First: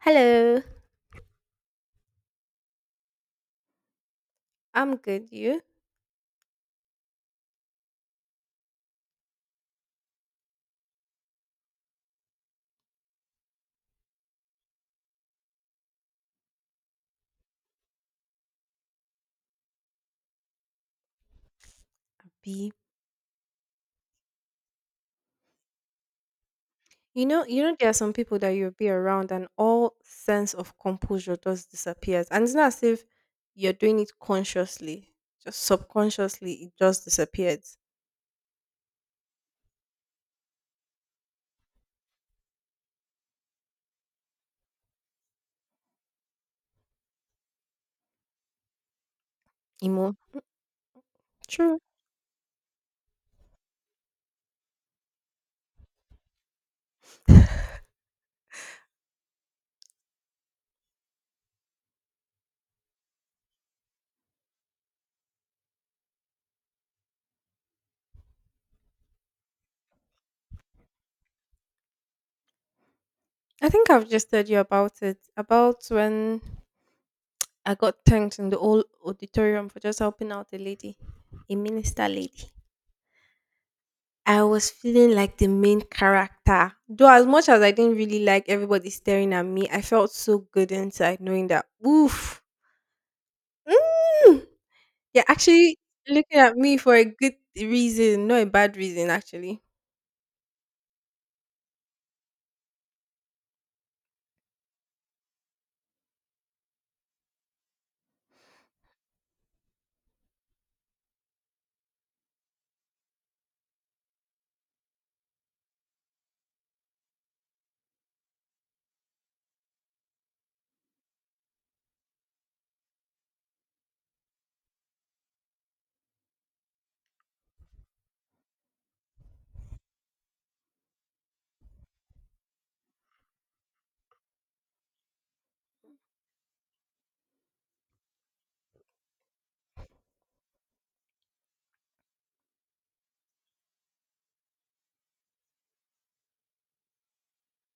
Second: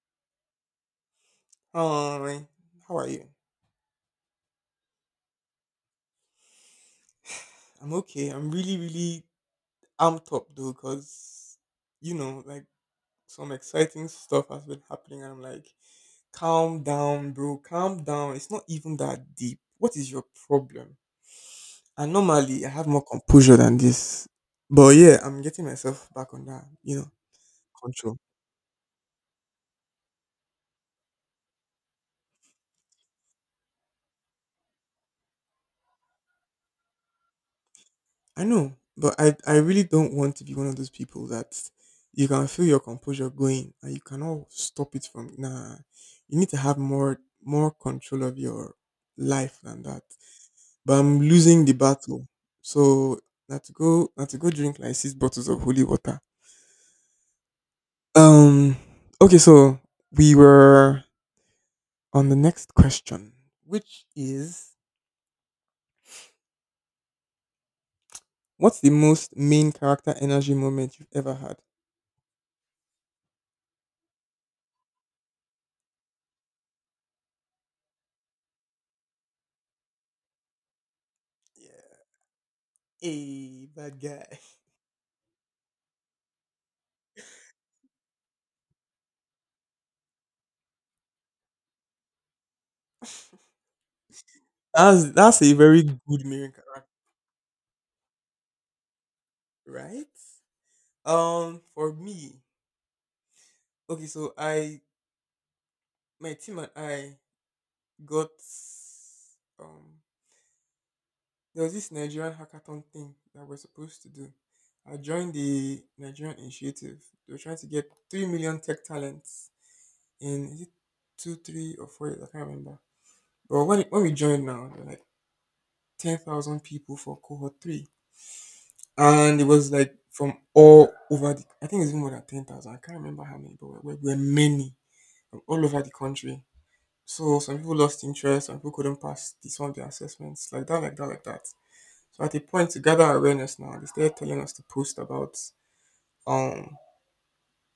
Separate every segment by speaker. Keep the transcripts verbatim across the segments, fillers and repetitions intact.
Speaker 1: Hello.
Speaker 2: Hi, how are you?
Speaker 1: I'm good. You?
Speaker 2: I'm okay. I'm really, really amped up though, cause you know, like some exciting stuff has been happening. And I'm like, calm down, bro. Calm down. It's not even that deep. What is your problem? And normally, I
Speaker 1: B.
Speaker 2: have more composure than this, but yeah, I'm getting myself back on that, you know,
Speaker 1: You know, you know, there are some
Speaker 2: control.
Speaker 1: people that you'll be around, and all sense of composure just disappears. And it's not as if you're doing it consciously; just subconsciously, it just disappeared.
Speaker 2: I know, but I I really don't want to be one of those people that you can feel your composure going and you cannot stop it from nah. You need to have more more control of your life than that.
Speaker 1: Emo.
Speaker 2: But I'm losing the
Speaker 1: True.
Speaker 2: battle. So not to go not to go drink like six bottles of holy water. Um okay, so we were on the next question, which is, what's the most main character energy moment you've ever had?
Speaker 1: I think I've just told you about it. About when I got thanked in the old auditorium for just helping out a lady, a
Speaker 2: Yeah.
Speaker 1: minister lady.
Speaker 2: Hey, bad guy.
Speaker 1: I was feeling like the main character. Though as much as I didn't really like everybody staring at me, I felt so good inside knowing that oof. Mm,
Speaker 2: That's
Speaker 1: they're
Speaker 2: that's a
Speaker 1: actually
Speaker 2: very good
Speaker 1: looking
Speaker 2: main
Speaker 1: at me
Speaker 2: character,
Speaker 1: for a good reason, not a bad reason actually.
Speaker 2: right? Um, for me, okay, so I my team and I got um there was this Nigerian hackathon thing that we're supposed to do. I joined the Nigerian initiative. They were trying to get three million tech talents in, is it two, three, or four years? I can't remember. But when when we joined now, there were like ten thousand people for cohort three. And it was like from all over the I think it's even more than ten thousand. I can't remember how many, but we were, many, from all over the country. So some people lost interest, some people couldn't pass the, some of the assessments, like that, like that, like that. So at a point, to gather awareness now, they started telling us to post about um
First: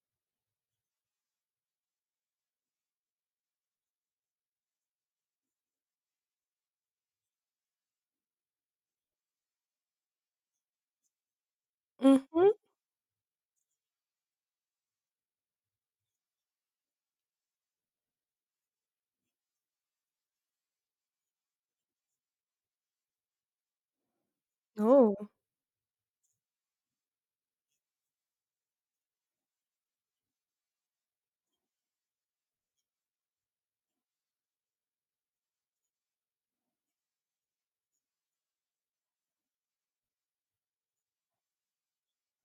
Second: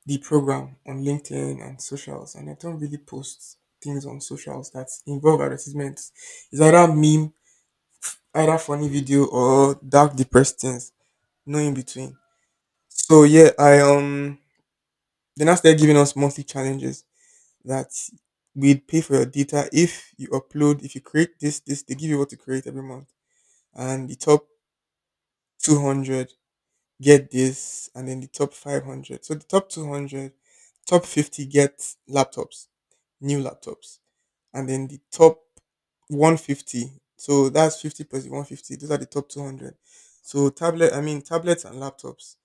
Speaker 2: the program on LinkedIn and socials, and I don't really post things on socials that involve advertisements. It's either meme, either funny video, or dark depressed things, no in between.
Speaker 1: Mm-hmm.
Speaker 2: So yeah, I um then now started giving us monthly challenges that we'd pay for your data if you upload, if you create this, this, they give you what to create every month. And the top
Speaker 1: Oh.
Speaker 2: two hundred get this, and then the top five hundred. So the top two hundred, top fifty get laptops, new laptops. And then the top one hundred fifty, so that's fifty plus the one hundred fifty. Those are the top two hundred. So tablet, I mean tablets and laptops.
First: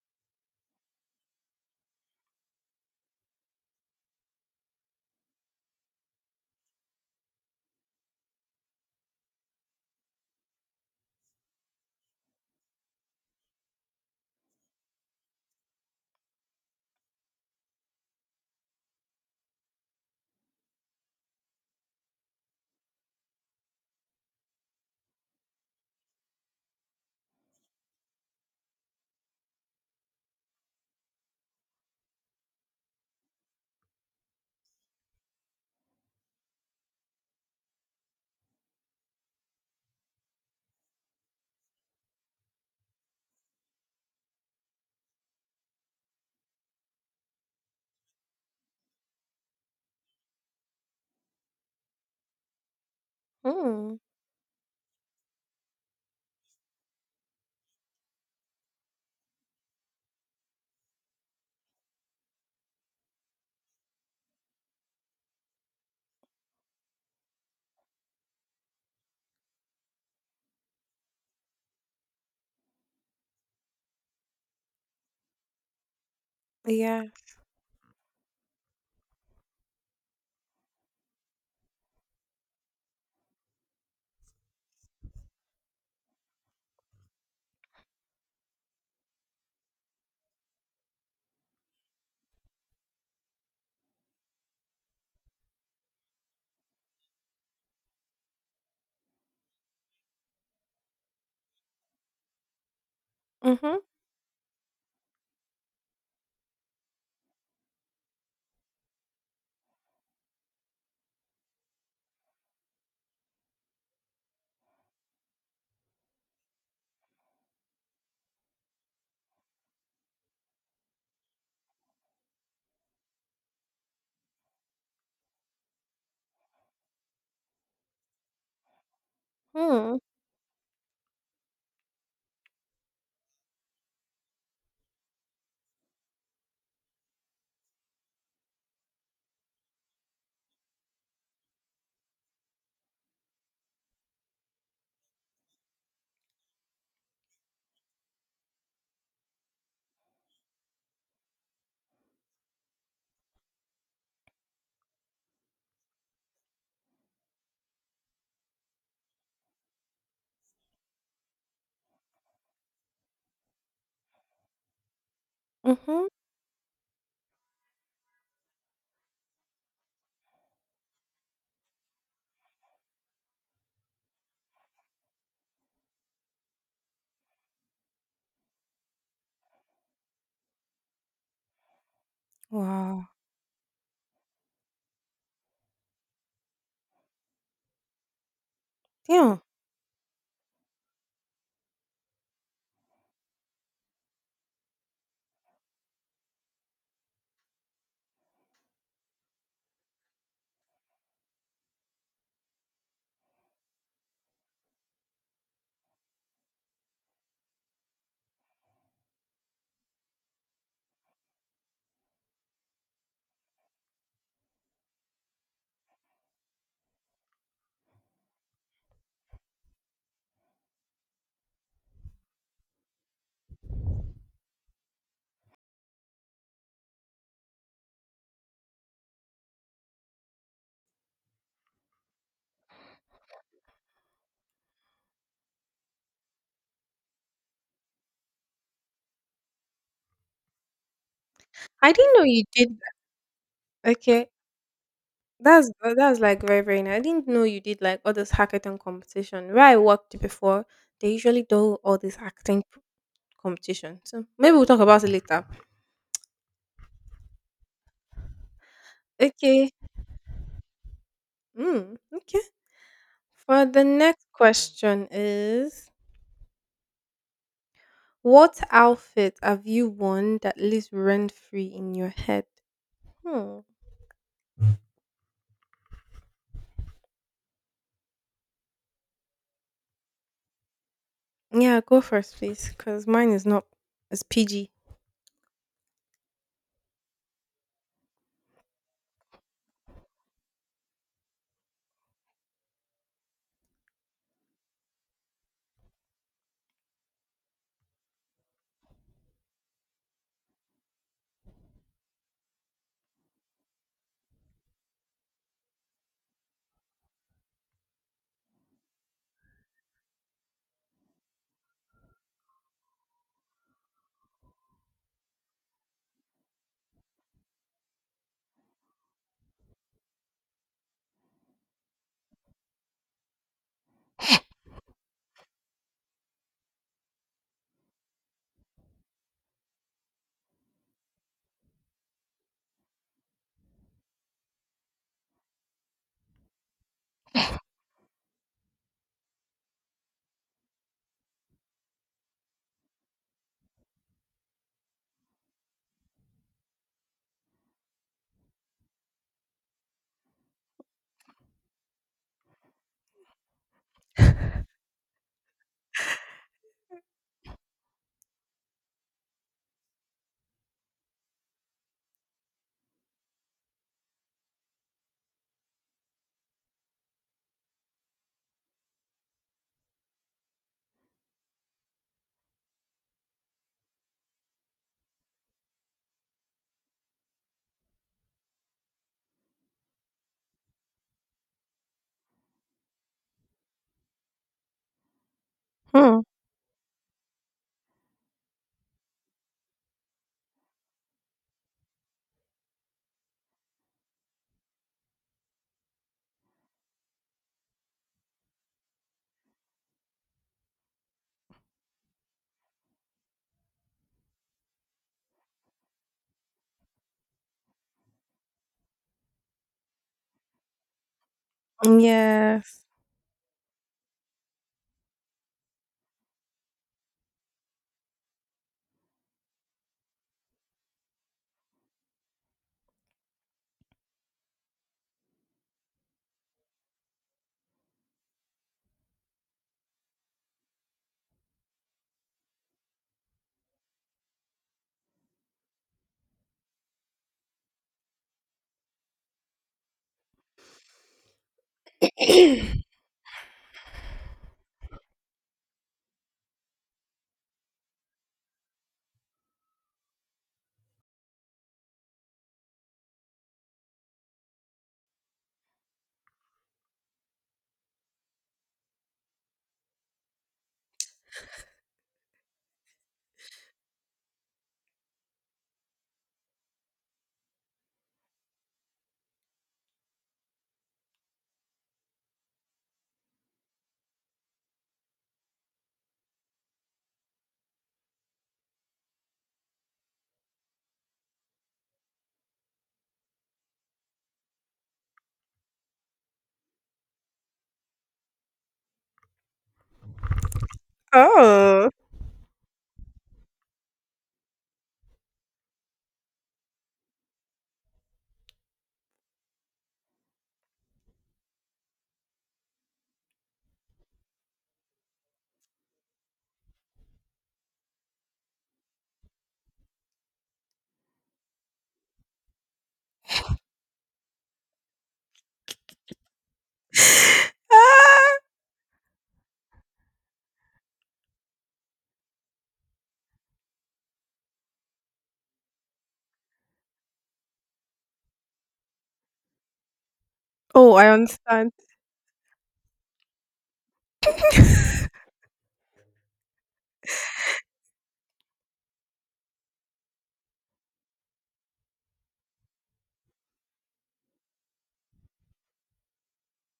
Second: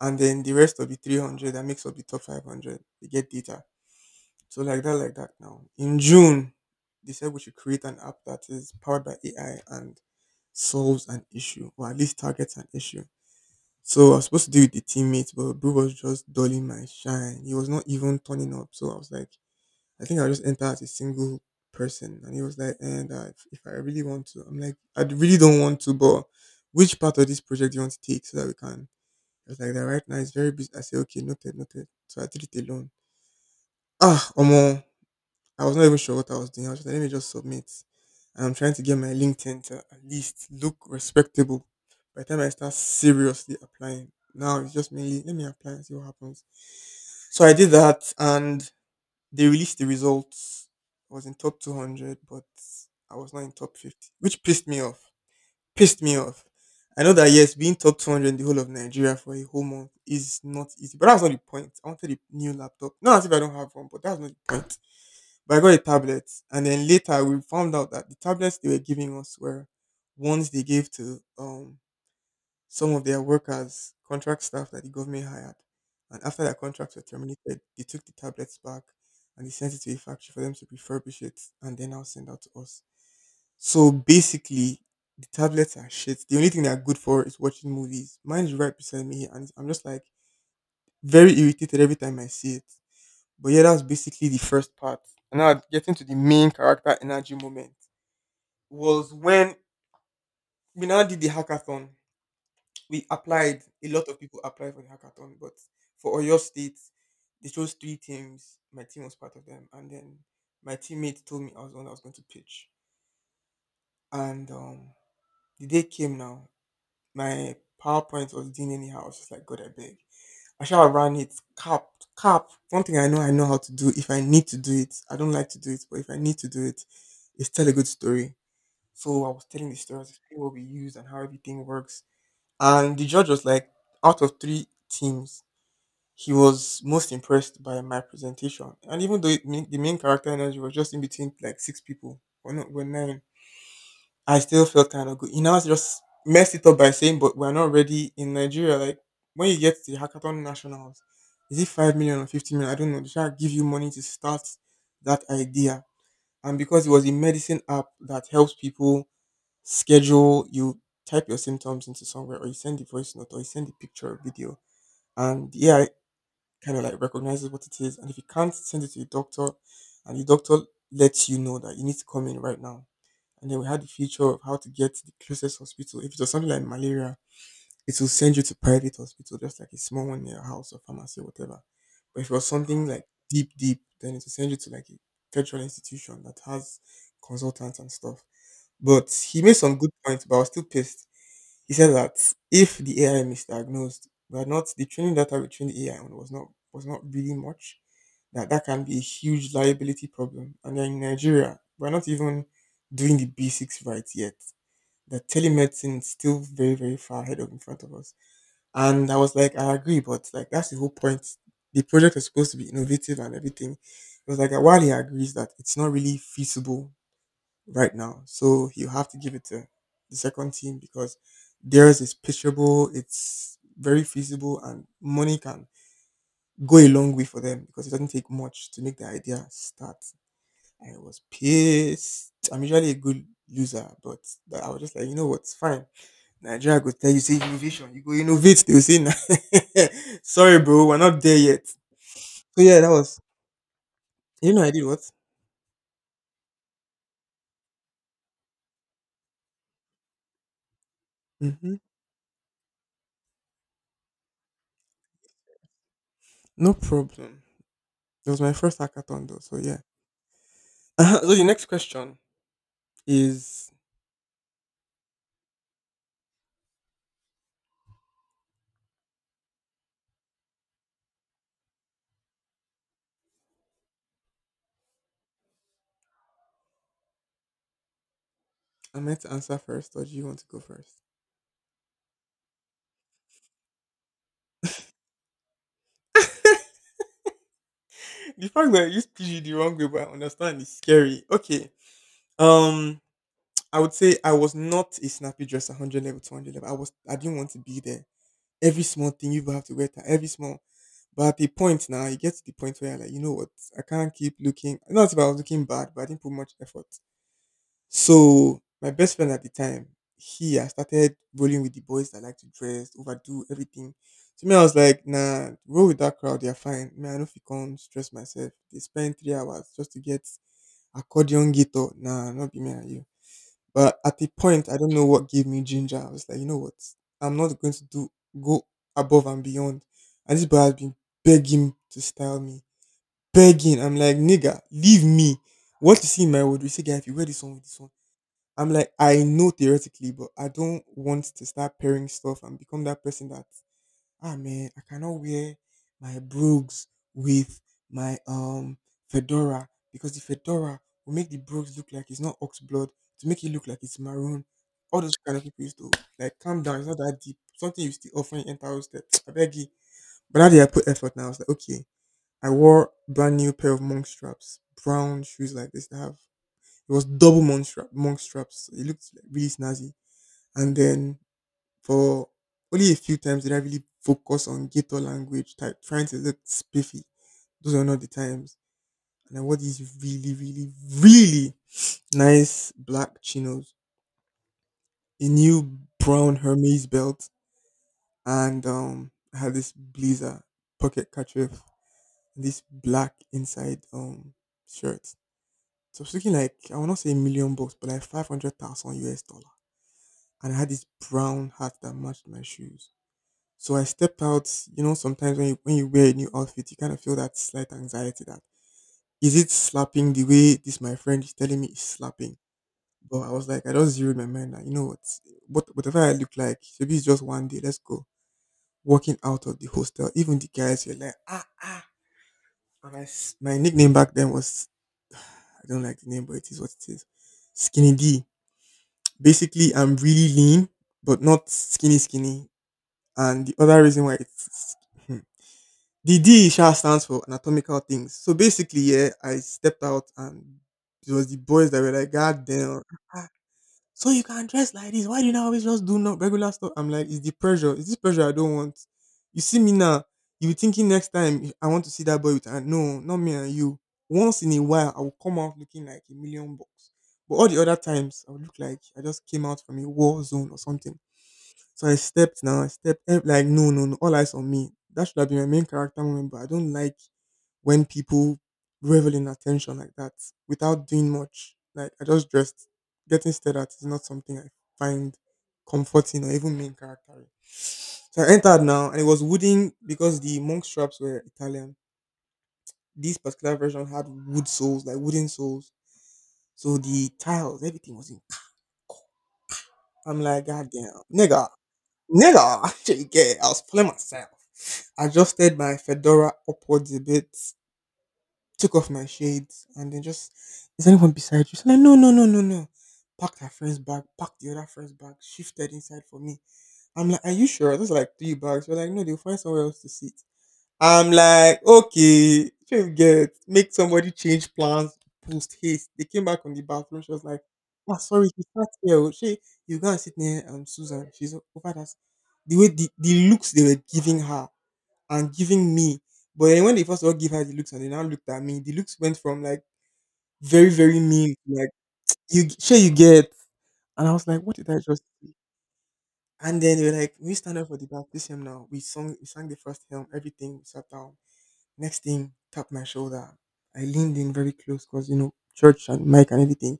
Speaker 2: And then the rest of the three hundred that makes up the top five hundred, they get data, so like that, like that now. In June, they said we should create an app that is powered by A I and solves an issue or at least targets an issue. So I was supposed to do it with the teammates, but Boo was just dulling my shine. He was not even turning up. So I was like, I think I'll just enter as a single person. And he was like, and uh, if, if I really want to, I'm like, I really don't want to, but which part of this project do you want to take so that we can? He was like, that right now it's very busy. I said, okay, noted, noted. So I did it alone. Ah, Omo, I was not even sure what I was doing. I was just like, let me just submit. And I'm trying to get my LinkedIn to at least look respectable. By the time I start seriously applying, now it's just mainly let me apply and see what happens. So I did that and they released the results. I was in top two hundred, but I was not in top
Speaker 1: Hmm.
Speaker 2: fifty, which pissed me off. Pissed me off. I know that, yes, being top two hundred in the whole of Nigeria for a whole month is not easy, but that's not the point. I wanted a new laptop. Not as if I don't have one, but that's not the point. But I got a tablet, and then later we found out that the tablets they were giving us were ones they gave to um, some of their workers, contract staff that the government hired. And after their contracts were
Speaker 1: Yeah.
Speaker 2: terminated, they took the tablets back and they sent it to a factory for them to refurbish it and then now send out to us. So basically, the tablets are shit. The only thing they're good for is watching movies. Mine is right beside me, and I'm just like very irritated every time I see it. But yeah, that's basically the first part. And now, getting to the main character energy moment, was when we now did the hackathon. We applied.
Speaker 1: Mm-hmm.
Speaker 2: A lot of people applied for the hackathon, but for Oyo State, they chose three teams. My team was part of them, and then my teammate told me I was the one that was going to pitch. And um, the day came now. My PowerPoint was doing anyhow. I was just like, God, I beg. I shall run it. Cap, cap. One thing I know I know how to do, if I need to do it, I don't like to do it, but if I need to do it, is tell a good story. So I was telling the story,
Speaker 1: Mm,
Speaker 2: I was explaining what we use and how everything works. And the judge was like, out of three teams, he was most impressed by my presentation. And even though it, mean- the main character energy was just in between like six people, or not, were nine, I still felt kind of good. He now just messed it up by saying, but we're not ready in Nigeria. Like, when you get to the Hackathon Nationals, is it five million or fifty million? I don't know. They try to give you money to start that idea. And because it was a medicine app that helps people schedule, you type your symptoms into somewhere, or you send the voice note, or you send the picture or video. And the A I
Speaker 1: mhm.
Speaker 2: kind of like recognizes what it is. And if you can't send it to the doctor, and the doctor lets you know that you need to come in right now, and then we had the feature of how to get the closest hospital. If it was something like malaria, it will send you to private hospital, just like a small one near your house or pharmacy or whatever. But if it was something like
Speaker 1: Wow.
Speaker 2: deep, deep, then it will send you to like a federal institution that has consultants and stuff. But
Speaker 1: Yeah.
Speaker 2: he made some good points, but I was still pissed. He said that if the A I misdiagnosed, we are not, the training data we trained the A I on was not was not really much. That that can be a huge liability problem. And then in Nigeria, we're not even doing the basics right yet, that telemedicine is still very, very far ahead of, in front of us. And I was like, I agree, but like that's the whole point. The project is supposed to be innovative and everything. It was like, while he agrees that it's not really feasible right now, so you have to give it to the second team because theirs is pitchable, it's very feasible, and money can go a long way for them because it doesn't take much to make the idea start. I was pissed. I'm usually a good loser, but I was just like, you know what? Fine. Nigeria go tell you say innovation, you go innovate. They will say, "Nah, sorry, bro, we're not there yet."
Speaker 1: I didn't know you
Speaker 2: So
Speaker 1: did.
Speaker 2: yeah, that was.
Speaker 1: Okay,
Speaker 2: You know, I did what?
Speaker 1: that's uh, that's like very very nice. I didn't know you did like all this hackathon competition. Where I worked before, they usually
Speaker 2: Hmm.
Speaker 1: do all this acting p- competition. So maybe we'll talk about it later.
Speaker 2: No problem. It was my first hackathon though. So
Speaker 1: Okay.
Speaker 2: yeah. So the next
Speaker 1: Mm,
Speaker 2: question
Speaker 1: okay. For
Speaker 2: is,
Speaker 1: the next question is, what outfit have you worn that lives rent free in your head? Hmm.
Speaker 2: am I meant to answer first, or do you want to go first?
Speaker 1: Yeah, go first, please, because mine is not. It's P G.
Speaker 2: The fact that I used P G the wrong way, but I understand, is scary. Okay. Um, I would say I was not a snappy dresser. One hundred level, two hundred level, I was. I didn't want to be there. Every small thing, you have to get at, every small, but at the point now you get to the point where you're like, you know what, I can't keep looking, not if I was looking bad, but I didn't put much effort. So my best friend at the time, he, I started rolling with the boys that like to dress, overdo everything. To me, I was like, nah, roll with that crowd, they're fine, man. I know if you can't stress myself. They spend three hours just to get accordion guitar. Nah, not be me and you. But at a point, I don't know what gave me ginger. I was like, you know what? I'm not going to do go above and beyond. And this boy has been begging to style me, begging. I'm like, nigga, leave me. What you see in my wardrobe? You say, guy, if you wear this one with this one, I'm like, I know theoretically, but I don't want to start pairing stuff and become that person that ah man, I cannot wear my brogues with my um fedora because the fedora will make the brogues look like it's not ox blood, to make it look like it's maroon. All those kind of people used to like calm down, it's not that deep. Something you still often enter hostel. I beg you. But now that day I put effort now. I was like, okay. I wore brand new pair of monk straps, brown shoes like this that have it was double monk strap monk straps. It looked like really snazzy. And then for only a few times did I really focus on ghetto language, type, trying to look spiffy. Those are not the times. And I wore these really, really, really nice black chinos, a new
Speaker 1: Hmm.
Speaker 2: brown Hermes belt, and um, I had this blazer, pocket kerchief, and this black inside um shirt. So I was looking like I will not say a million bucks, but like five hundred thousand U S dollar. And I had this brown hat that matched my shoes. So I step out, you know, sometimes when you, when you wear a new outfit, you kind of feel that slight anxiety that is it slapping the way this my friend is telling me is slapping.
Speaker 1: Yes.
Speaker 2: But I was like, I just zeroed my mind that you know what, what whatever I look like, maybe it's just one day. Let's go. Walking out of the hostel, even the guys were like, ah ah. And I s my nickname back then was, I don't like the name, but it is what it is. Skinny D. Basically, I'm really lean, but not skinny skinny. And the other reason why it's the D sha stands for anatomical things. So basically, yeah, I stepped out and it was the boys that were like, God damn. Ah, so you can dress like this. Why do you not always just do not regular stuff? I'm like, it's the pressure. It's this pressure I don't want. You see me now. You be thinking next time if I want to see that boy with and no, not me and you. Once in a while I will come out looking like a million bucks. But all the other times I would look like I just came out from a war zone or something. So I stepped now, I stepped ev- like no, no, no, all eyes on me. That should have been my main character moment, but I don't like when people revel in attention like that without doing much. Like I just dressed. Getting stared at is not something I find comforting or even main character in. So I entered now and it was wooden because the monk straps were Italian. This particular version had wood soles, like wooden soles. So the tiles, everything was in. I'm like, God damn, nigga.
Speaker 1: Oh.
Speaker 2: Nigga, shit, yeah, I was playing myself. Adjusted my fedora upwards a bit, took off my shades, and then just, is anyone beside you? She's like, no, no, no, no, no. Packed her friend's bag, packed the other friend's bag, shifted inside for me. I'm like, are you sure? There's like three bags. We're like, no, they'll find somewhere else to sit. I'm like, okay, so you get make somebody change plans, post haste. They came back from the bathroom. She was like, ah, sorry,
Speaker 1: Ah.
Speaker 2: she sat here. Oh. She, you go and sit near um Susan. She's o- over that. The way the, the looks they were giving her and giving me, but then when they first all give her the looks and they now looked at me, the looks went from like very
Speaker 1: Oh,
Speaker 2: very
Speaker 1: I
Speaker 2: mean to like
Speaker 1: understand.
Speaker 2: you sure you get, and I was like, what did I just do? And then they were like, we stand up for the baptism now. We sung, we sang the first hymn, everything, we sat down. Next thing, tapped my shoulder. I leaned in very close because, you know, church and mic and everything.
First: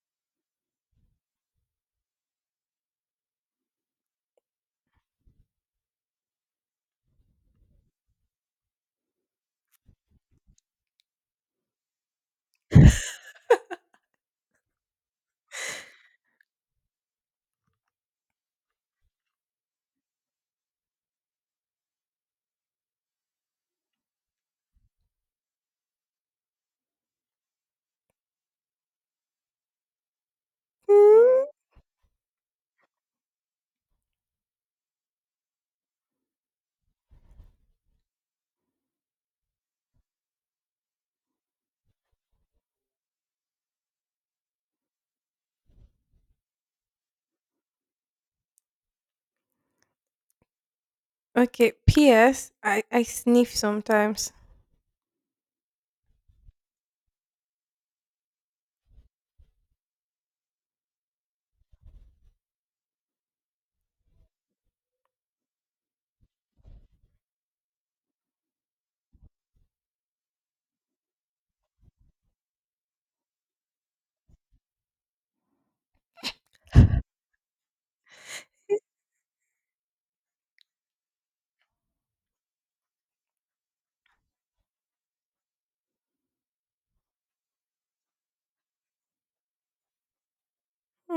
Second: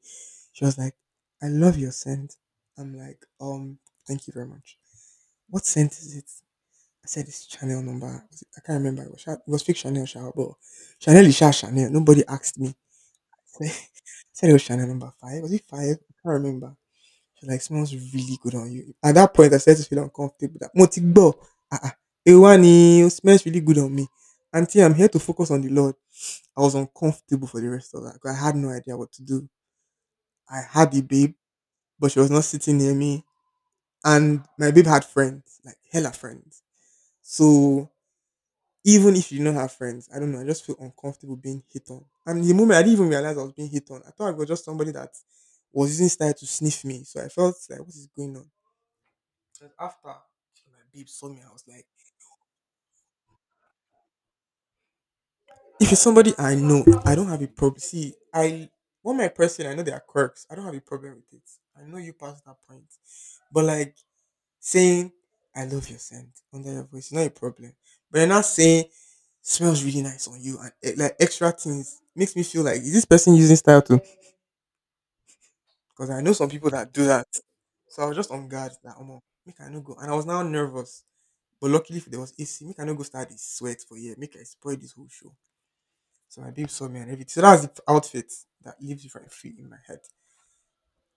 Speaker 2: She was like, I love your scent. I'm like, um, thank you very much. What scent is it? I said, it's Chanel number. Was it- I can't remember. It was, Sha- it was fake Chanel, Sha, but Chanel is Sha Chanel. Nobody asked me. I said it was Chanel number five. Was it five? I can't remember. She was like, smells really good on you. At that point, I started to feel uncomfortable. That Motigbo, ah, ah, Ewani, it smells really good on me. Auntie, I'm here to focus on the Lord. I was uncomfortable for the rest of that 'cause I had no idea what to do. I had a babe,
Speaker 1: Mm.
Speaker 2: but she was not sitting near me, and my babe had friends, like hella friends. So even if she did not have friends, I don't know, I just feel uncomfortable being hit on. And the moment I didn't even realize I was being hit on, I thought it was just somebody that was using style to sniff me. So I felt like, what is going on? And after my babe saw me, I was
Speaker 1: Okay.
Speaker 2: like,
Speaker 1: P S. I, I sniff sometimes.
Speaker 2: if it's somebody I know, I don't have a problem. See, I want my person. I know they are quirks. I don't have a problem with it. I know you past that point, but like saying "I love your scent" under your voice is not a problem. But you're not saying "smells really nice on you" and eh, like extra things makes me feel like is this person using style too? Because I know some people that do that. So I was just on guard that oh make I no go, and I was now nervous. But luckily, if there was A C, make I no go start this sweat for yeah, make I spoil this whole show. So my babe saw me and everything. So that's the outfit that lives rent free in my head.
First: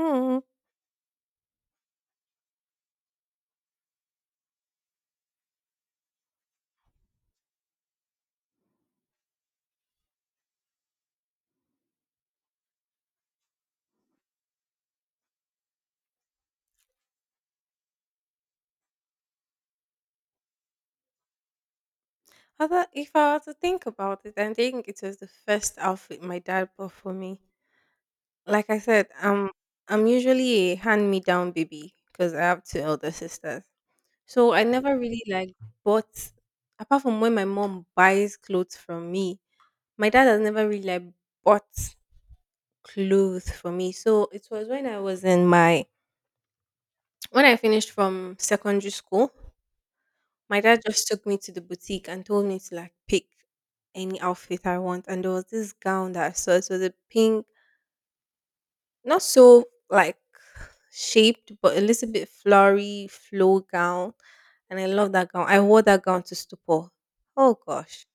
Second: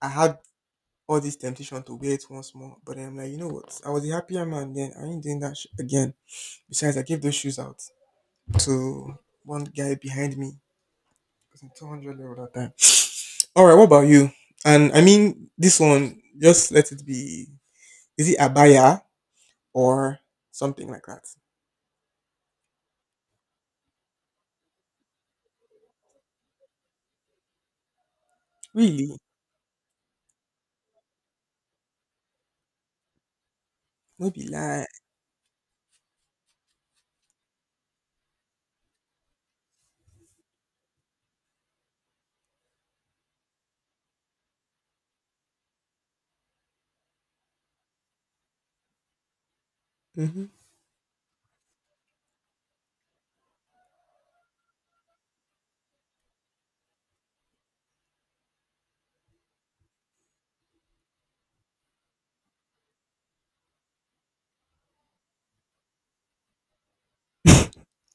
Speaker 2: I had all this temptation to wear it once more, but then I'm like, you know what? I was a happier man then. I ain't doing that sh- again. Besides, I gave those shoes out to one guy behind me. It was in two hundred level that time. All right, what about you? And I mean, this one, just let it be. Is it abaya or something like that?
Speaker 1: Although, if I were to think about it, I think it was the first outfit my dad bought for me. Like I said,
Speaker 2: Really?
Speaker 1: I'm I'm usually a hand-me-down baby because I have two elder sisters.
Speaker 2: No be
Speaker 1: So I
Speaker 2: lie.
Speaker 1: never really like bought apart from when my mom buys clothes from me, my dad has never really like bought clothes for me. So it was when I was in my when I finished from secondary school,
Speaker 2: Mm-hmm.
Speaker 1: my dad just took me to the boutique and told me to like pick any outfit I want. And there was this gown that I saw. It was a pink, not so like shaped, but a little bit flowery flow gown. And I love that gown. I wore that gown to stupor. Oh gosh,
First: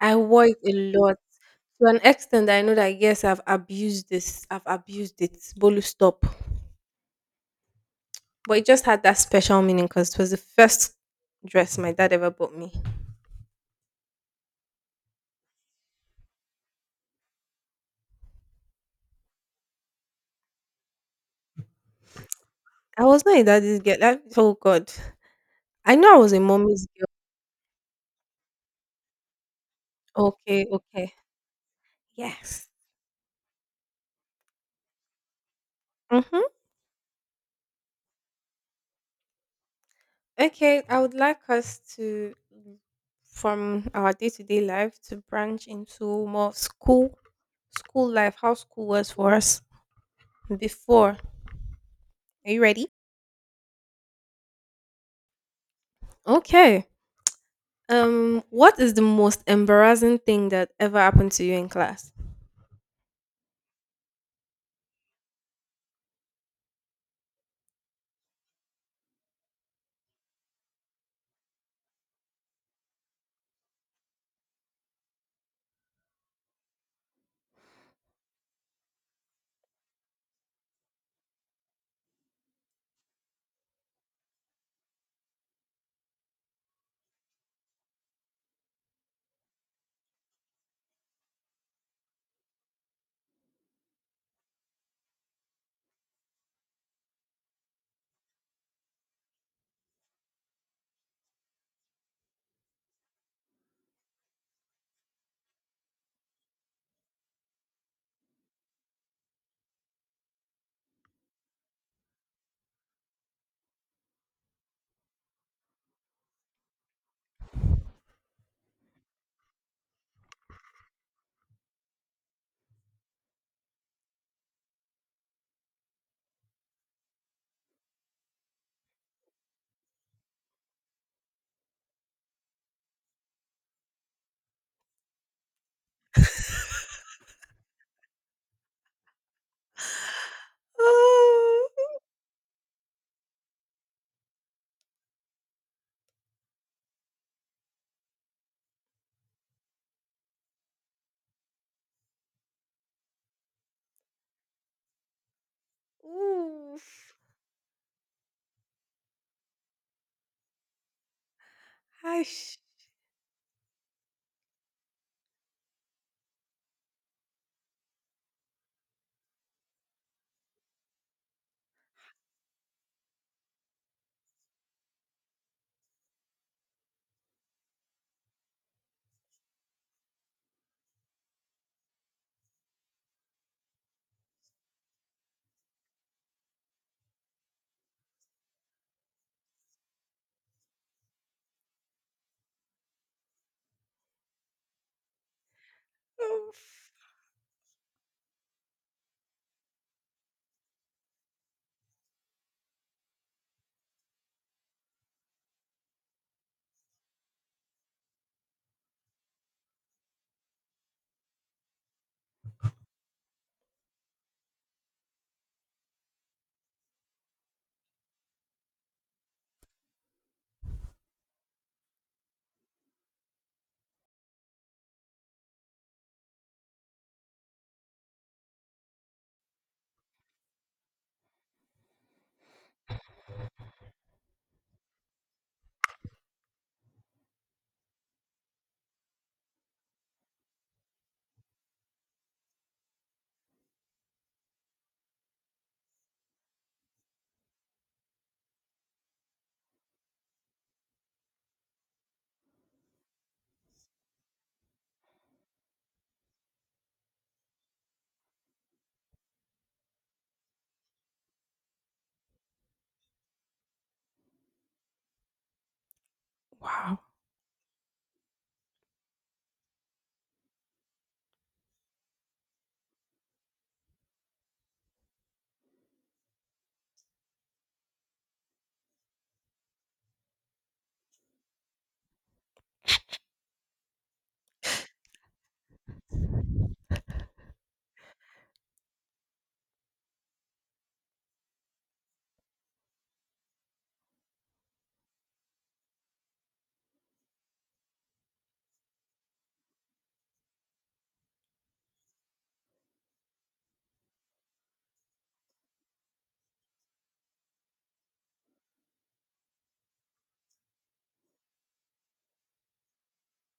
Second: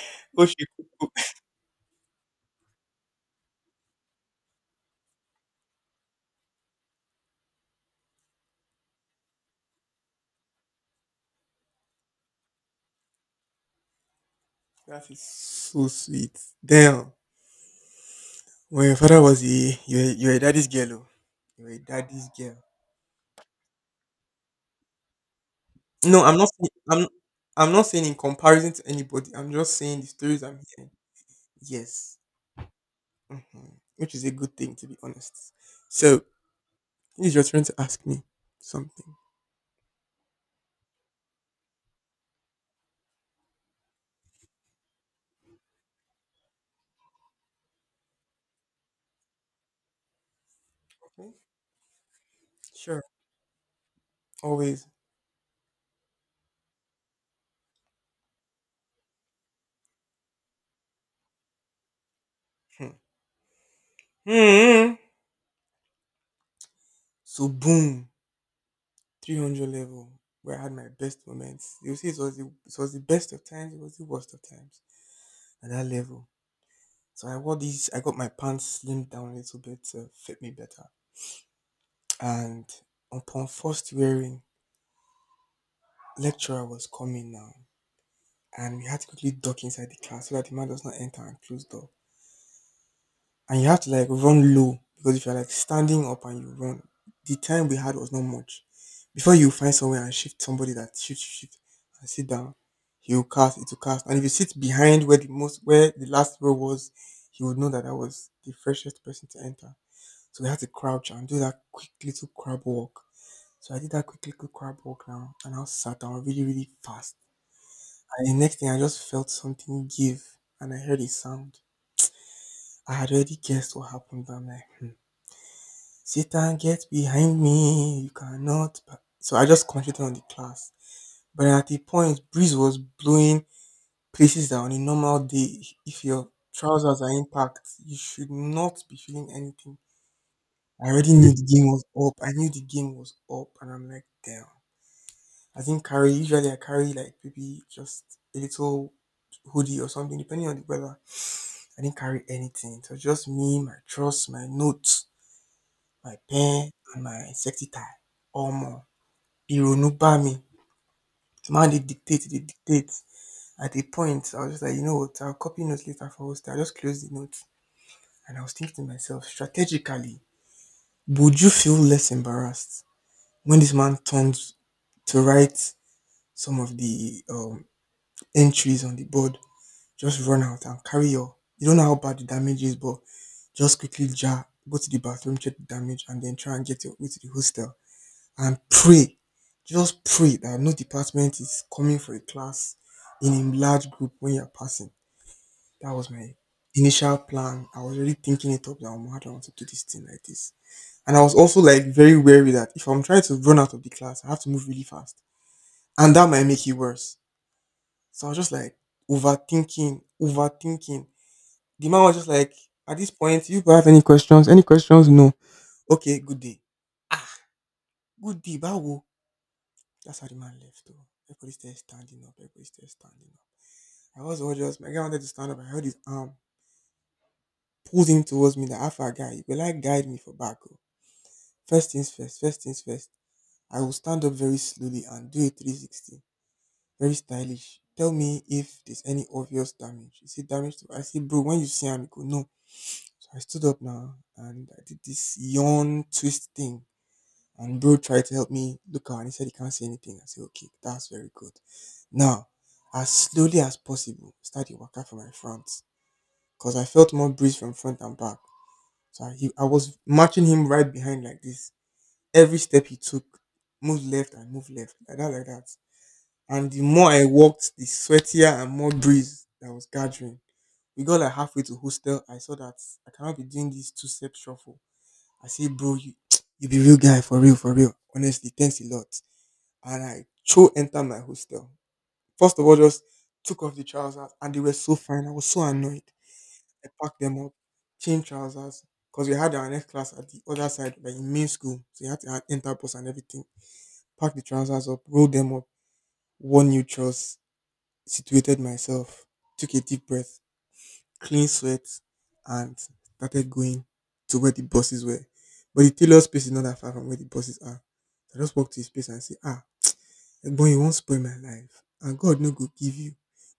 Speaker 1: I
Speaker 2: Oh,
Speaker 1: wore it
Speaker 2: shit.
Speaker 1: a lot. To an extent I know that yes, I've abused this, I've abused it. Bolu stop. But it just had that special meaning because it was the first dress my dad ever bought me.
Speaker 2: That is so sweet. Damn. When your father was a you're a, you're a daddy's girl. Oh. You're a daddy's girl.
Speaker 1: I was not a daddy's girl. I- oh God. I know I
Speaker 2: No,
Speaker 1: was
Speaker 2: I'm
Speaker 1: a
Speaker 2: not saying-
Speaker 1: mommy's girl.
Speaker 2: I'm I'm not saying in comparison to anybody. I'm just saying the stories I'm
Speaker 1: Okay,
Speaker 2: hearing.
Speaker 1: okay.
Speaker 2: Yes,
Speaker 1: Yes.
Speaker 2: hmm, which is a good thing to be honest. So
Speaker 1: Mm-hmm.
Speaker 2: it's your turn to ask me something.
Speaker 1: Okay, I would like us to, from our day to day life, to branch into more school, school life, how school was for us before.
Speaker 2: Okay.
Speaker 1: Are you ready?
Speaker 2: Sure. Always.
Speaker 1: Okay. Um, what is the most embarrassing thing that ever happened to you in class?
Speaker 2: Hmm. Hmm. So boom, three hundred level where I had my best moments. You see, it was the, it was the best of times. It was the worst of times at that level. So I wore these, I got my pants slimmed down a little bit to fit me better. And upon first wearing, lecturer was coming now. And we had to quickly duck inside the class so that the man does not enter and close door. And you have to like run low because if you're like standing up and you run, the time we had was not much. Before you find somewhere and shift somebody that shift, shift, and sit down, he will cast, it will cast. And if you sit behind where the most, where the last row was, he would know that I was the freshest person to enter. So we had to crouch and do that quick little crab walk. So I did that quick little crab walk now and I sat down really, really fast. And the next thing I just felt something give and I heard a sound. I had already guessed what happened, but I'm like, hmm. Satan, get behind me. You cannot. Pa-" So I just concentrated on the class. But at the point, breeze was blowing places that on a normal day, if your trousers are intact, you should not be feeling anything. I already knew the game
Speaker 1: Oh,
Speaker 2: was up. I knew the game was up, and I'm like, damn. I didn't carry. Usually, I carry like maybe just a little hoodie or something, depending on the weather. I didn't carry anything. So just me, my trust, my notes, my pen, and
Speaker 1: oof,
Speaker 2: my safety tie. Omo, Ironu ba me. The man they dictate, they
Speaker 1: Aish,
Speaker 2: dictate. At a point, I was just like, you know what? I'll copy notes later for host. I just closed the notes, and I was thinking to myself, strategically, would you feel less embarrassed when this man turned to write some of the um, entries on the board, just run out and carry your. You don't know how bad the damage is, but just quickly jar, go to the bathroom, check the damage, and then try and get your way to the hostel and pray. Just pray that no department is coming for a class in a large group when you're passing. That was my
Speaker 1: oof.
Speaker 2: initial plan. I was already thinking it up that I'm I want to do this thing like this. And I was also like very wary that if I'm trying to run out of the class, I have to move really fast and that might make it worse. So I was just like overthinking, overthinking. The man was just like, at this point, you people have any questions? Any questions? No. Okay, good day. Ah, Good day, bawo. That's how the man left. Though. Everybody started standing up. Everybody started standing up. I was all just, my guy wanted to stand up. I held his arm, pulled him towards me. The alpha guy, you will like guide me for back. Oh. First things first, first things first. I will stand up very slowly and do a three sixty, very stylish. Tell me if there's any obvious damage. Is it damage to I said, bro, when you see him, you go, no. So I stood up now and I did this yawn twist thing. And bro tried to help me look out and he said he can't see anything. I said, okay, that's very good. Now, as slowly as possible, started walking from my front. Because I felt more breeze from front and back. So I, he, I was matching him right behind like this. Every step he took, move left and move left. Like that, like that. And the
Speaker 1: Wow.
Speaker 2: more I walked, the sweatier and more breeze that was gathering. We got like halfway to hostel. I saw that I cannot be doing this two step shuffle. I say, bro, you you be real guy for real, for real. Honestly, thanks a lot. And I throw enter my hostel. First of all, just took off the trousers and they were so fine. I was so annoyed. I packed them up, changed trousers, because we had our next class at the other side, like in main school. So you had to ha- enter bus and everything. Packed the trousers up, rolled them up, wore new trousers, situated myself, took a deep breath, clean sweat, and started going to where the buses were. But the tailor space is not that far from where the buses are. I just walked to his place and say, ah, Egbon, you won't spoil my life. And God no go give you.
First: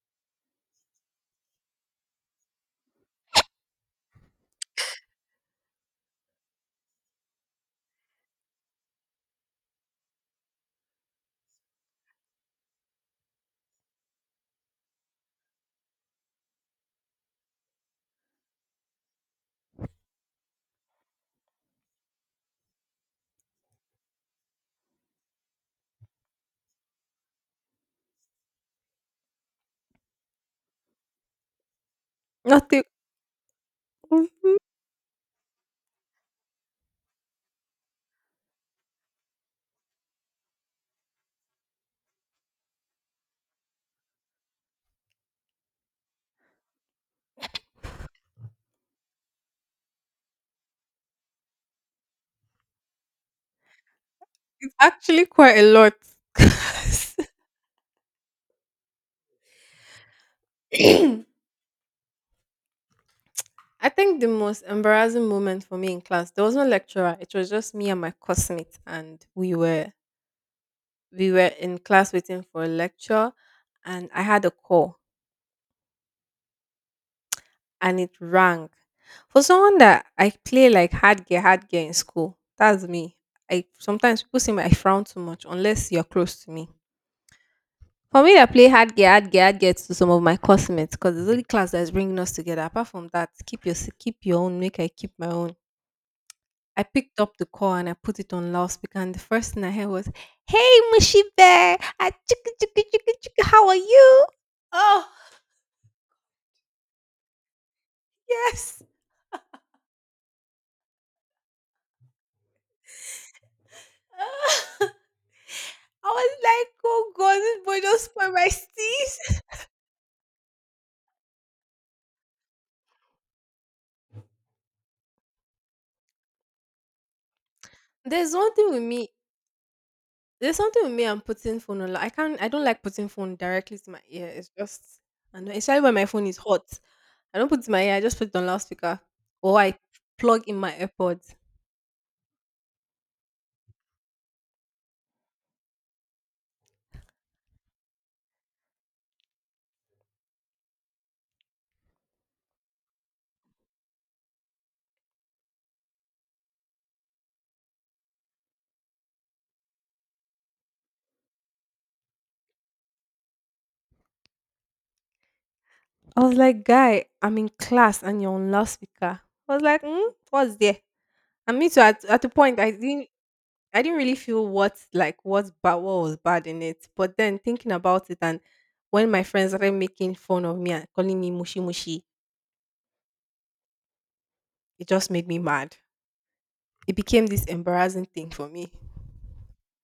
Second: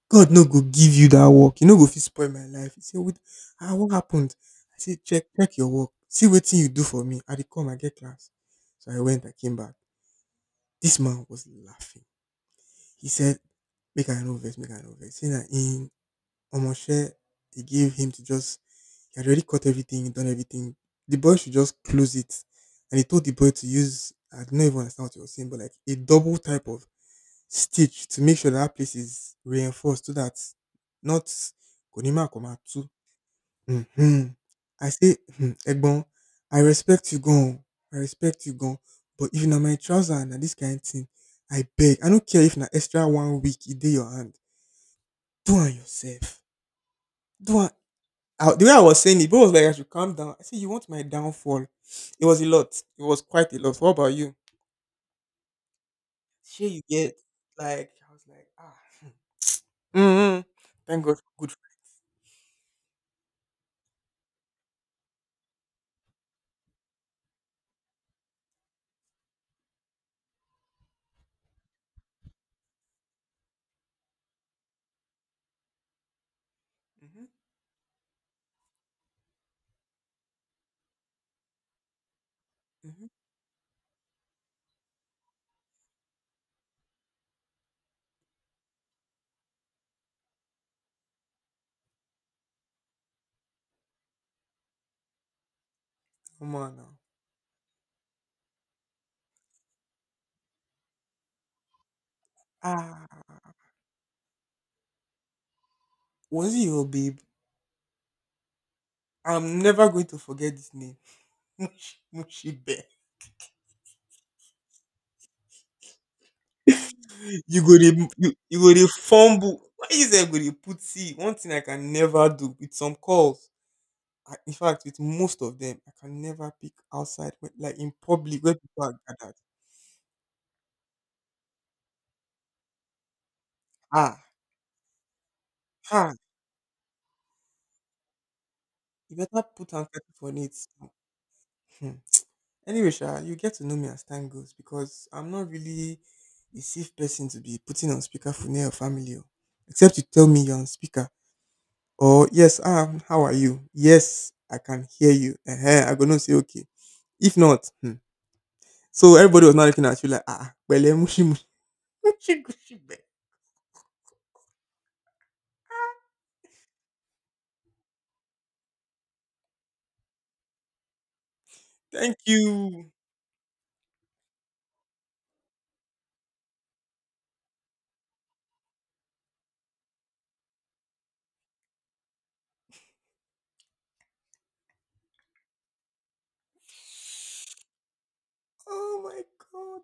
Speaker 2: God no go give you that work. You no go fit spoil my life. He said, what ah, what happened? I said, check, check your work. See what thing you do for me. I dey come, I get class. So I went, I came back. This man was laughing. He said, make I no vex, make I no vex. Say that in Omoche, he gave him to just he had already caught everything, done everything. The boy should just close it. And he told the boy to use I don't even understand what he was saying, but like a double type of stitch to make sure that, that place is reinforced so that not Konima
Speaker 1: Nothing.
Speaker 2: Komatsu. Hmm.
Speaker 1: mhm.
Speaker 2: I say, hmm, Egbon, I respect you gone. I respect you gone. But if na my trouser and na this kind of thing, I beg. I don't care if na extra one week it dey your hand. Do am yourself. Do am I, the way I was saying it, people was like, I should calm down. I said, you want my downfall? It was a lot. It was quite a lot. What about you?
Speaker 1: It's actually quite a lot.
Speaker 2: Sure, you get
Speaker 1: 'Cause
Speaker 2: like I was like, ah, mm-hmm. Thank God, for good friend.
Speaker 1: I think the most embarrassing moment for me in class, there was no lecturer. It was just me and my classmate, and we were we were in class waiting for a lecture, and I had a call
Speaker 2: Mm-hmm.
Speaker 1: and it rang. For someone that I play like hard gear, hard gear in school, that's
Speaker 2: Mm-hmm.
Speaker 1: me. I sometimes people say I frown too much unless you're close to me. For me, I play hard gear, hard gear, hard gear to some of my classmates because it's the only class that's bringing us together. Apart from that, keep your keep your own. Make I keep my own.
Speaker 2: Come on
Speaker 1: I
Speaker 2: now,
Speaker 1: picked up the call and I put it on loudspeaker, and the first thing I heard was,
Speaker 2: ah, was it your babe? I'm never going to forget this name, Mushi Mushi Bear. you go to you, you go to fumble. Why is there go to put see? One thing I can never do with some calls. I, in fact, with most of them, I can never pick outside, when, like in
Speaker 1: "There's
Speaker 2: public
Speaker 1: one
Speaker 2: where
Speaker 1: thing with
Speaker 2: people are
Speaker 1: me.
Speaker 2: gathered.
Speaker 1: There's something with me and putting phone on. Like, I can't. I don't like putting phone directly to my
Speaker 2: Ah,
Speaker 1: ear. It's just, I know, especially when my
Speaker 2: ah,
Speaker 1: phone is hot. I don't put it in my ear. I just put it on loudspeaker,
Speaker 2: you better
Speaker 1: or
Speaker 2: put
Speaker 1: I
Speaker 2: handkerchief on
Speaker 1: plug
Speaker 2: it.
Speaker 1: in my AirPods.
Speaker 2: Hmm. Anyway, Sha, you get to know me as time goes because I'm not really a safe person to be putting on speaker for near your family, oh, except you tell me you're on speaker. Or yes, um, how are you? Yes, I can hear you. uh I gonna say okay. If not, hmm. So everybody was not looking at you like ah, well, eh, mushi, mushi, mushi, gushi, be.
Speaker 1: I was like, guy, I'm in class and you're on loudspeaker. I was like, mm, what's there? And me too. At
Speaker 2: Thank
Speaker 1: at the point, I
Speaker 2: you.
Speaker 1: didn't. I didn't really feel what like what's bad, what was bad in it. But then thinking about it, and when my friends started making fun of me and calling me mushy mushy, it just made me mad. It became this embarrassing thing for me.
Speaker 2: Oh my god.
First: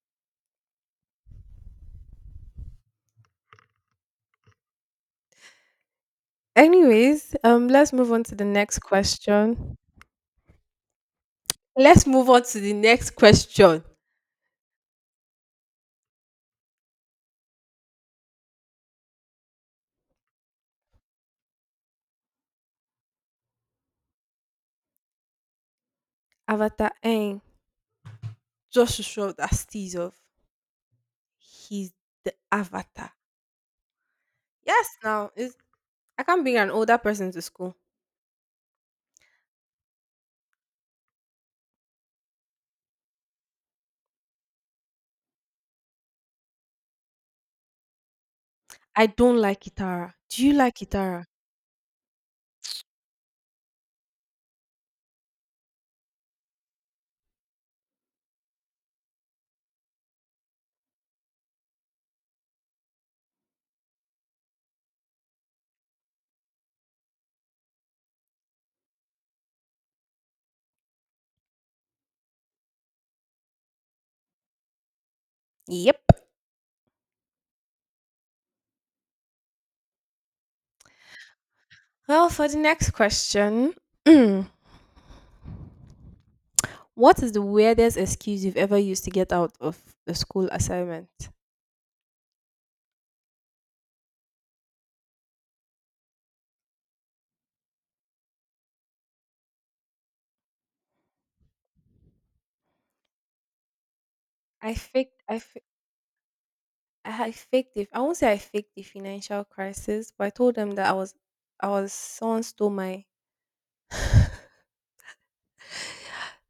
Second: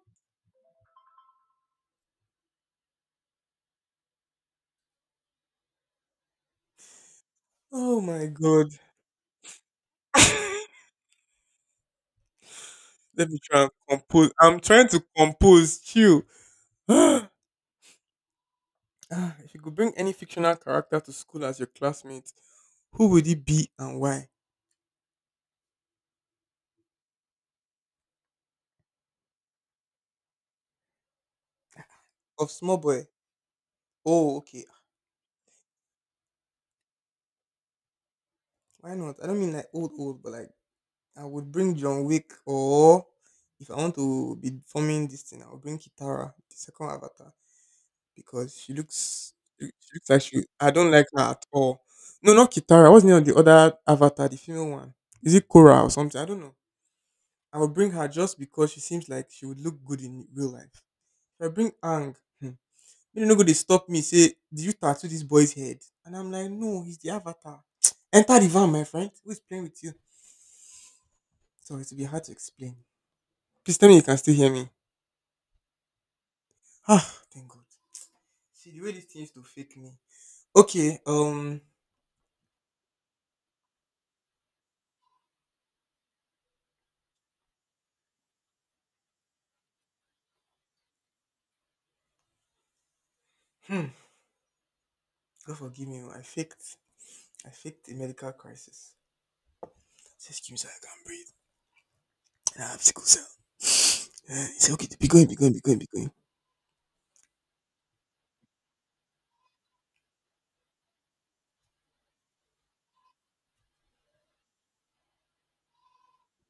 Speaker 1: Anyways, um, let's
Speaker 2: Oh
Speaker 1: move on
Speaker 2: my
Speaker 1: to the
Speaker 2: god.
Speaker 1: next question. Let's move on to the next
Speaker 2: Let me try and
Speaker 1: question.
Speaker 2: compose. I'm trying to compose. Chill. Ah, if you could bring any fictional character to school as your classmate, who would it be and why?
Speaker 1: Avatar Aang. Just to show that steez off. He's the
Speaker 2: Of small boy.
Speaker 1: avatar.
Speaker 2: Oh, okay.
Speaker 1: Yes, now it's, I can't bring an older person to school.
Speaker 2: Why not? I don't mean like old old, but like I would bring John Wick or if I want to be forming this thing, I would bring Kitara, the second avatar. Because she
Speaker 1: I
Speaker 2: looks
Speaker 1: don't like
Speaker 2: she looks
Speaker 1: Itara.
Speaker 2: like she
Speaker 1: Do you
Speaker 2: I
Speaker 1: like
Speaker 2: don't like her
Speaker 1: Itara?
Speaker 2: at all. No, not Kitara. What's the name of the other avatar, the female one? Is it Korra or something? I don't know. I will bring her just because she seems like she would look good in real life. If I bring Ang, hmm, you know, go they stop me say, "Did you tattoo this boy's head?" And I'm like, "No, he's the avatar." Enter the van, my friend. Who is playing with you? Sorry, it'll be hard to explain. Please tell me you can still hear me.
Speaker 1: Yep.
Speaker 2: Ah, thank God. See the way this thing used to fake me. Okay, um,
Speaker 1: Well, for the next question, what is the weirdest excuse you've ever used to get out of the school assignment?
Speaker 2: hmm, God forgive me. oh, I faked I faked a medical crisis. Say, excuse me, sir, I can't breathe. And I have sickle cell. Uh, he said,
Speaker 1: I
Speaker 2: okay, be
Speaker 1: faked.
Speaker 2: going, be
Speaker 1: I
Speaker 2: going, be
Speaker 1: faked.
Speaker 2: going, be going.
Speaker 1: I I faked it. I won't say I faked the financial crisis, but I told them that I was, I was someone stole my,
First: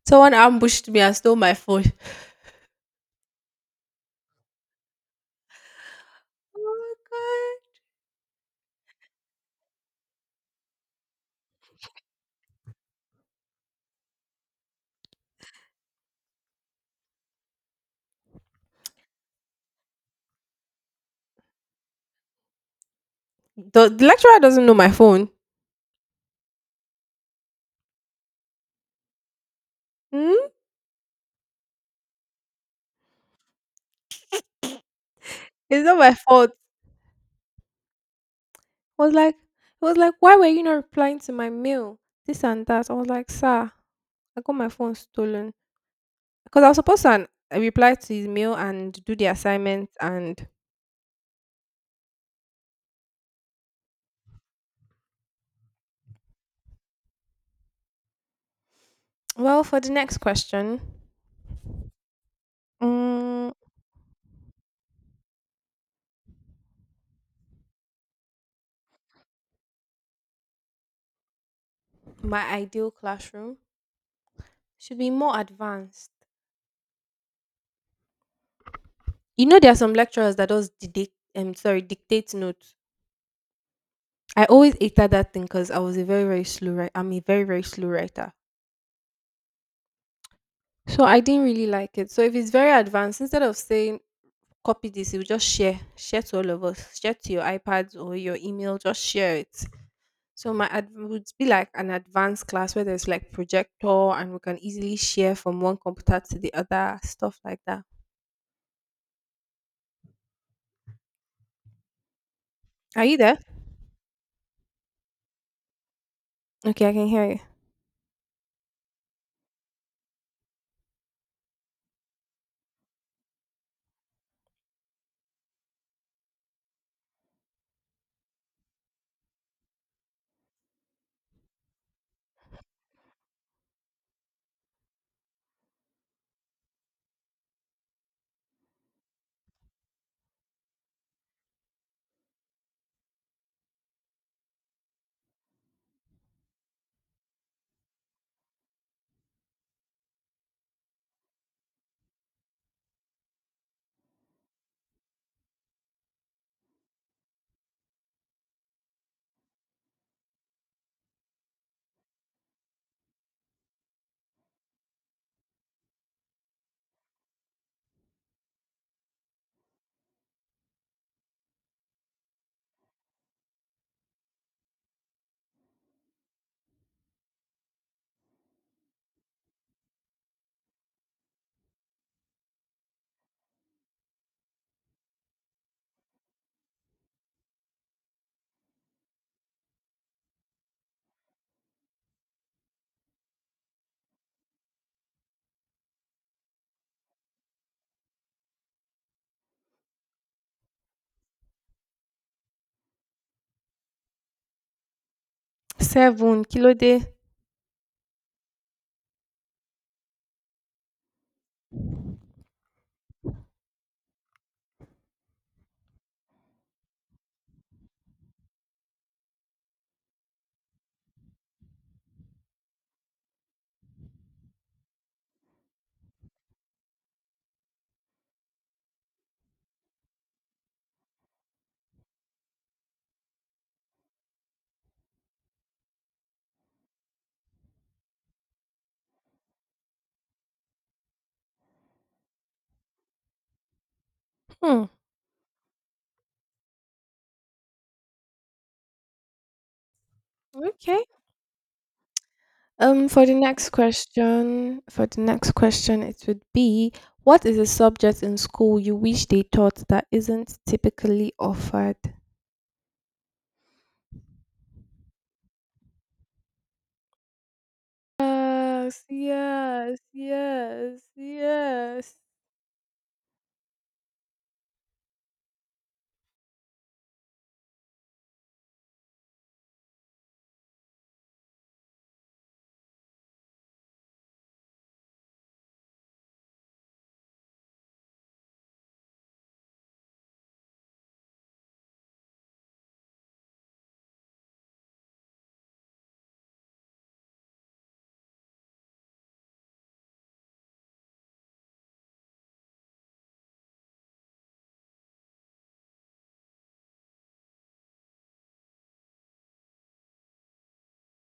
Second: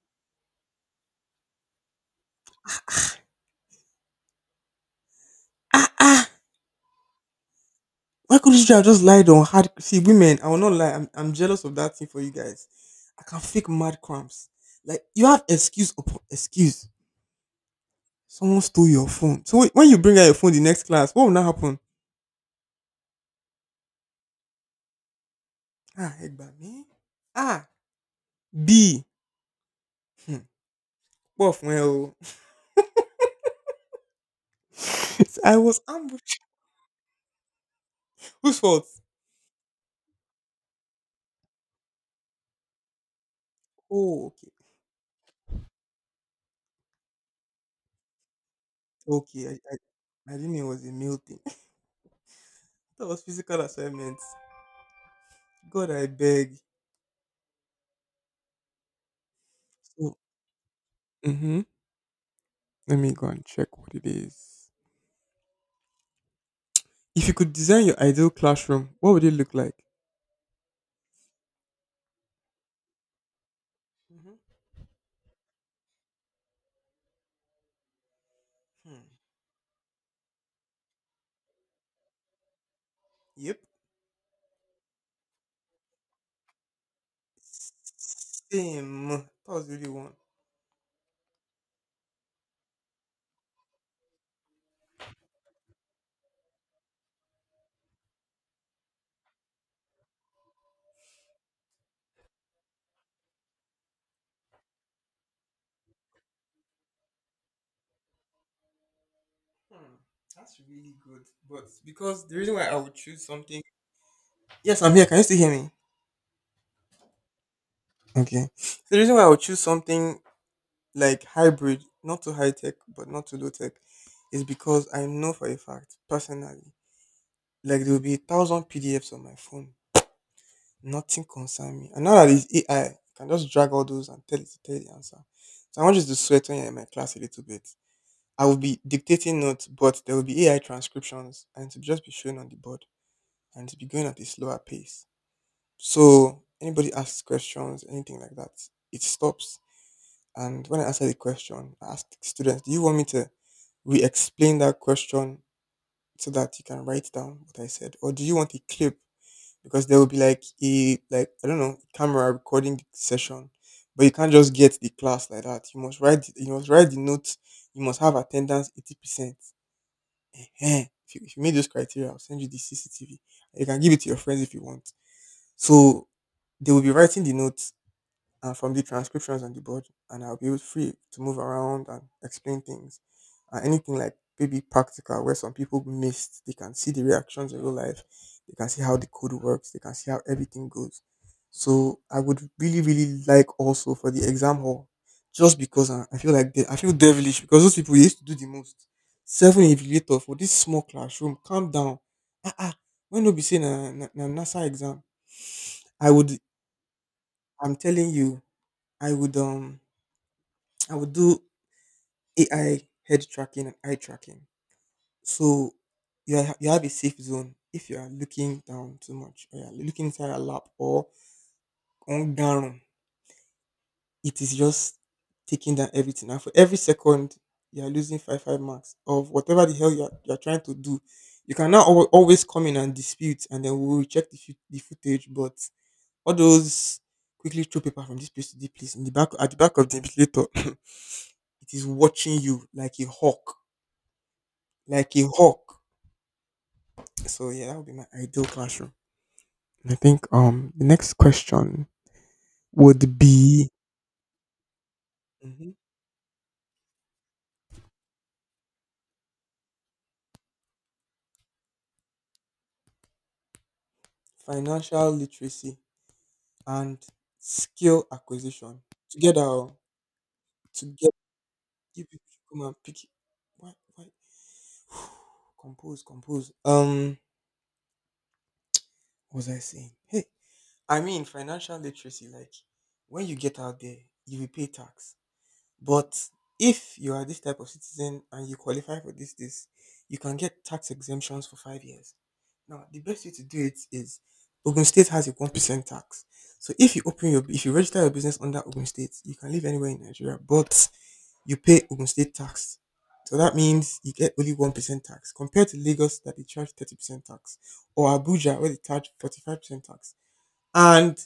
Speaker 1: someone ambushed me and stole my phone.
Speaker 2: Ah, ah.
Speaker 1: Oh my
Speaker 2: Why couldn't you have just lied on hard? See, women, I will not lie. I'm, I'm jealous of that thing for you guys. I can fake mad cramps. Like, you have excuse upon excuse. Someone stole your phone. So, wh- when you bring out your phone the next class, what will now happen?
Speaker 1: god! The, the lecturer doesn't know my phone.
Speaker 2: Ah, egg me. Ah, B. Hmm.
Speaker 1: Hmm?
Speaker 2: Both well. I was
Speaker 1: It's not my
Speaker 2: ambushed.
Speaker 1: fault.
Speaker 2: Whose fault?
Speaker 1: I was like, I was like, why were you not replying to my mail? This and that. I was like, sir,
Speaker 2: Oh,
Speaker 1: I
Speaker 2: okay.
Speaker 1: got my phone stolen because I was supposed to an- reply to his mail and do the
Speaker 2: Okay. I,
Speaker 1: assignment.
Speaker 2: I, I
Speaker 1: And
Speaker 2: didn't know it was a male thing. That was physical assignments. God, I beg.
Speaker 1: well, for the
Speaker 2: So,
Speaker 1: next question,
Speaker 2: mm-hmm. Let me go and
Speaker 1: mm,
Speaker 2: check what it is. If you could design your ideal classroom, what would it look like?
Speaker 1: my ideal classroom.
Speaker 2: Hmm.
Speaker 1: Should be more advanced.
Speaker 2: Hmm.
Speaker 1: You know, there are some lecturers that does dictate. Um, sorry, dictate notes.
Speaker 2: Yep.
Speaker 1: I always hated that thing because I was a very very slow writer. I'm a very very slow writer,
Speaker 2: Same. That was really one.
Speaker 1: so I didn't really like it. So if it's very advanced, instead of saying copy this, you just share share to all of us, share to your iPads or your email, just share it. So my ad- would be like an advanced class where there's like projector and we can easily share from one computer to the other, stuff like that.
Speaker 2: Hmm. That's really good. But because the reason why I would
Speaker 1: Are you
Speaker 2: choose
Speaker 1: there?
Speaker 2: something. Yes, I'm here. Can you still hear me?
Speaker 1: Okay, I can hear you.
Speaker 2: Okay. So, the reason why I would choose something like hybrid, not too high tech, but not too low tech, is because I know for a fact, personally, like there will be a thousand P D Fs on my phone. Nothing concern me. And now that it's A I, can just drag all those and tell it to tell you the answer. So I want you to sweat when you're in my class a little bit. I will be dictating notes, but there will be A I transcriptions and to just be shown on the board and to be going at a slower pace. So anybody asks questions, anything like that, it stops And when I answered the question, I asked the students, do you want me to re explain that question so that you can write down what I said? Or do you want a clip? Because there will be like a like I don't know, camera recording the session. But you can't just get the class like that. You must write you must write the notes, you must have attendance eighty percent. Eh-heh. If you, if you meet those criteria, I'll send you the C C T V. You can give it to your friends if you want. So they will be writing the notes uh, from the transcriptions on the board, and I'll be able- free to move around and explain things. Uh, anything like maybe practical, where some people missed, they can see the reactions in real life, they can see how the code works, they can see how everything goes. So I would really, really like also for the exam hall, just because I, I feel like they, I feel devilish because those people used to do the most. Seven evaluator for this small classroom. Calm down. Ah ah. When we be saying na na na na NASA exam, I would.
Speaker 1: Seven kilo day.
Speaker 2: I'm telling you, I would um I would do A I head tracking and eye tracking. So you ha- you have a safe zone if you are looking down too much or you're looking inside a lap or on down. It is just taking down everything. And for every second, you are losing five five marks of whatever the hell you are, you are trying to do. You can now al- always come in and dispute, and then we will check the, fut- the footage. But all those quickly throw paper from this place to this place in the back at the back of the ventilator, it is watching you like a hawk
Speaker 1: Hmm.
Speaker 2: like a hawk. So yeah, that would be my ideal classroom. I think um the
Speaker 1: Okay.
Speaker 2: next question
Speaker 1: Um,
Speaker 2: would
Speaker 1: for the
Speaker 2: be
Speaker 1: next question, for the next
Speaker 2: Mhm.
Speaker 1: question, it would be, what is a subject in school you wish they taught that isn't typically offered?
Speaker 2: Financial literacy and skill acquisition
Speaker 1: Yes,
Speaker 2: together. oh,
Speaker 1: yes, yes,
Speaker 2: Together, you
Speaker 1: yes.
Speaker 2: people should come and pick. Why? Why? Compose, compose. Um, what was I saying? Hey, I mean financial literacy. Like when you get out there, you will pay tax. But if you are this type of citizen and you qualify for this, this, you can get tax exemptions for five years. Now, the best way to do it is Ogun State has a one percent tax. So if you open your if you register your business under Ogun State, you can live anywhere in Nigeria, but you pay Ogun State tax. So that means you get only one percent tax compared to Lagos that they charge thirty percent tax, or Abuja where they charge forty five percent tax. And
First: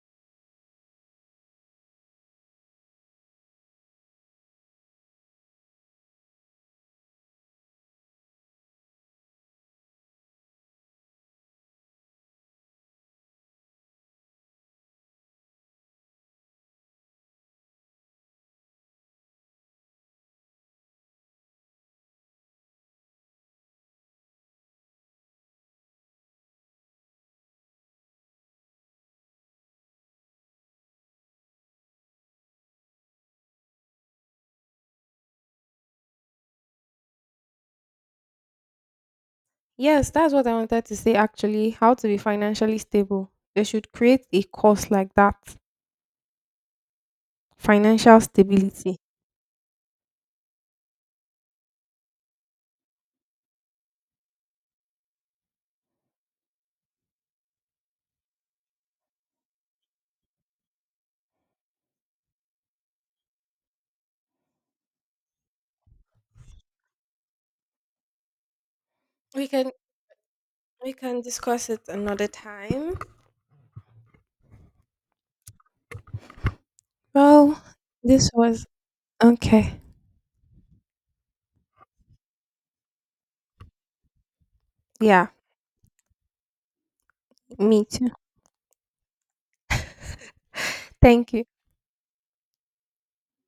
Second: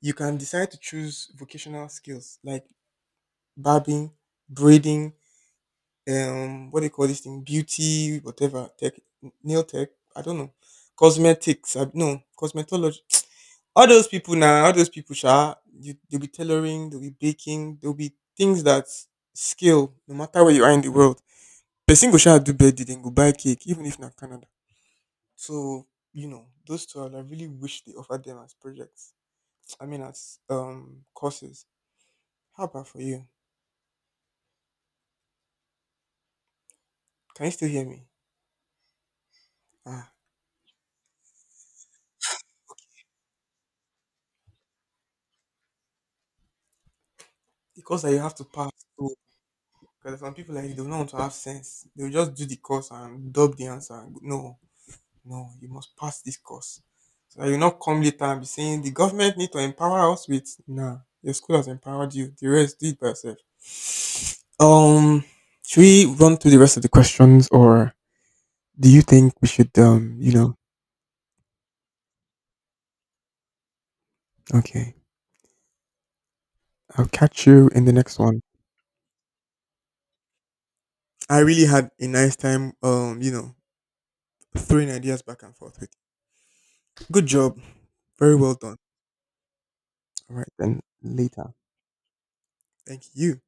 Speaker 2: you can decide to choose vocational skills like barbing, braiding, um, what do you call this thing? Beauty, whatever, tech, nail tech, I don't know, cosmetics, I, no, cosmetology. All those people now, all those people, sha, you, they'll be tailoring, they'll be baking, there'll be things that scale no matter where you are in the world. Person go sha do birthday, then go buy cake, even if not Canada. So you know, those two, I really wish they offered them as projects. I mean, as um courses. How about for you? Can you still hear me? Ah.
Speaker 1: Yes, that's what I wanted to say actually. How to be financially stable. They should create a course like that.
Speaker 2: The course that you
Speaker 1: Financial
Speaker 2: have to pass
Speaker 1: stability.
Speaker 2: through. Because some people like they don't want to have sense. They'll just do the course and dub the answer. And go, no, no, you must pass this course. So that you not come later and be saying the government need to empower us with nah. Your school has empowered you. The rest do it by yourself. Um should we run through the rest of the questions or do you think
Speaker 1: We
Speaker 2: we
Speaker 1: can
Speaker 2: should um you know
Speaker 1: we can discuss it another time.
Speaker 2: okay. I'll catch
Speaker 1: Well,
Speaker 2: you in the next
Speaker 1: this
Speaker 2: one.
Speaker 1: was okay.
Speaker 2: I really had a nice time um, you know, throwing ideas
Speaker 1: Yeah,
Speaker 2: back and forth with you. Good job.
Speaker 1: me too.
Speaker 2: Very well done. All right, then
Speaker 1: Thank you.
Speaker 2: later. Thank you.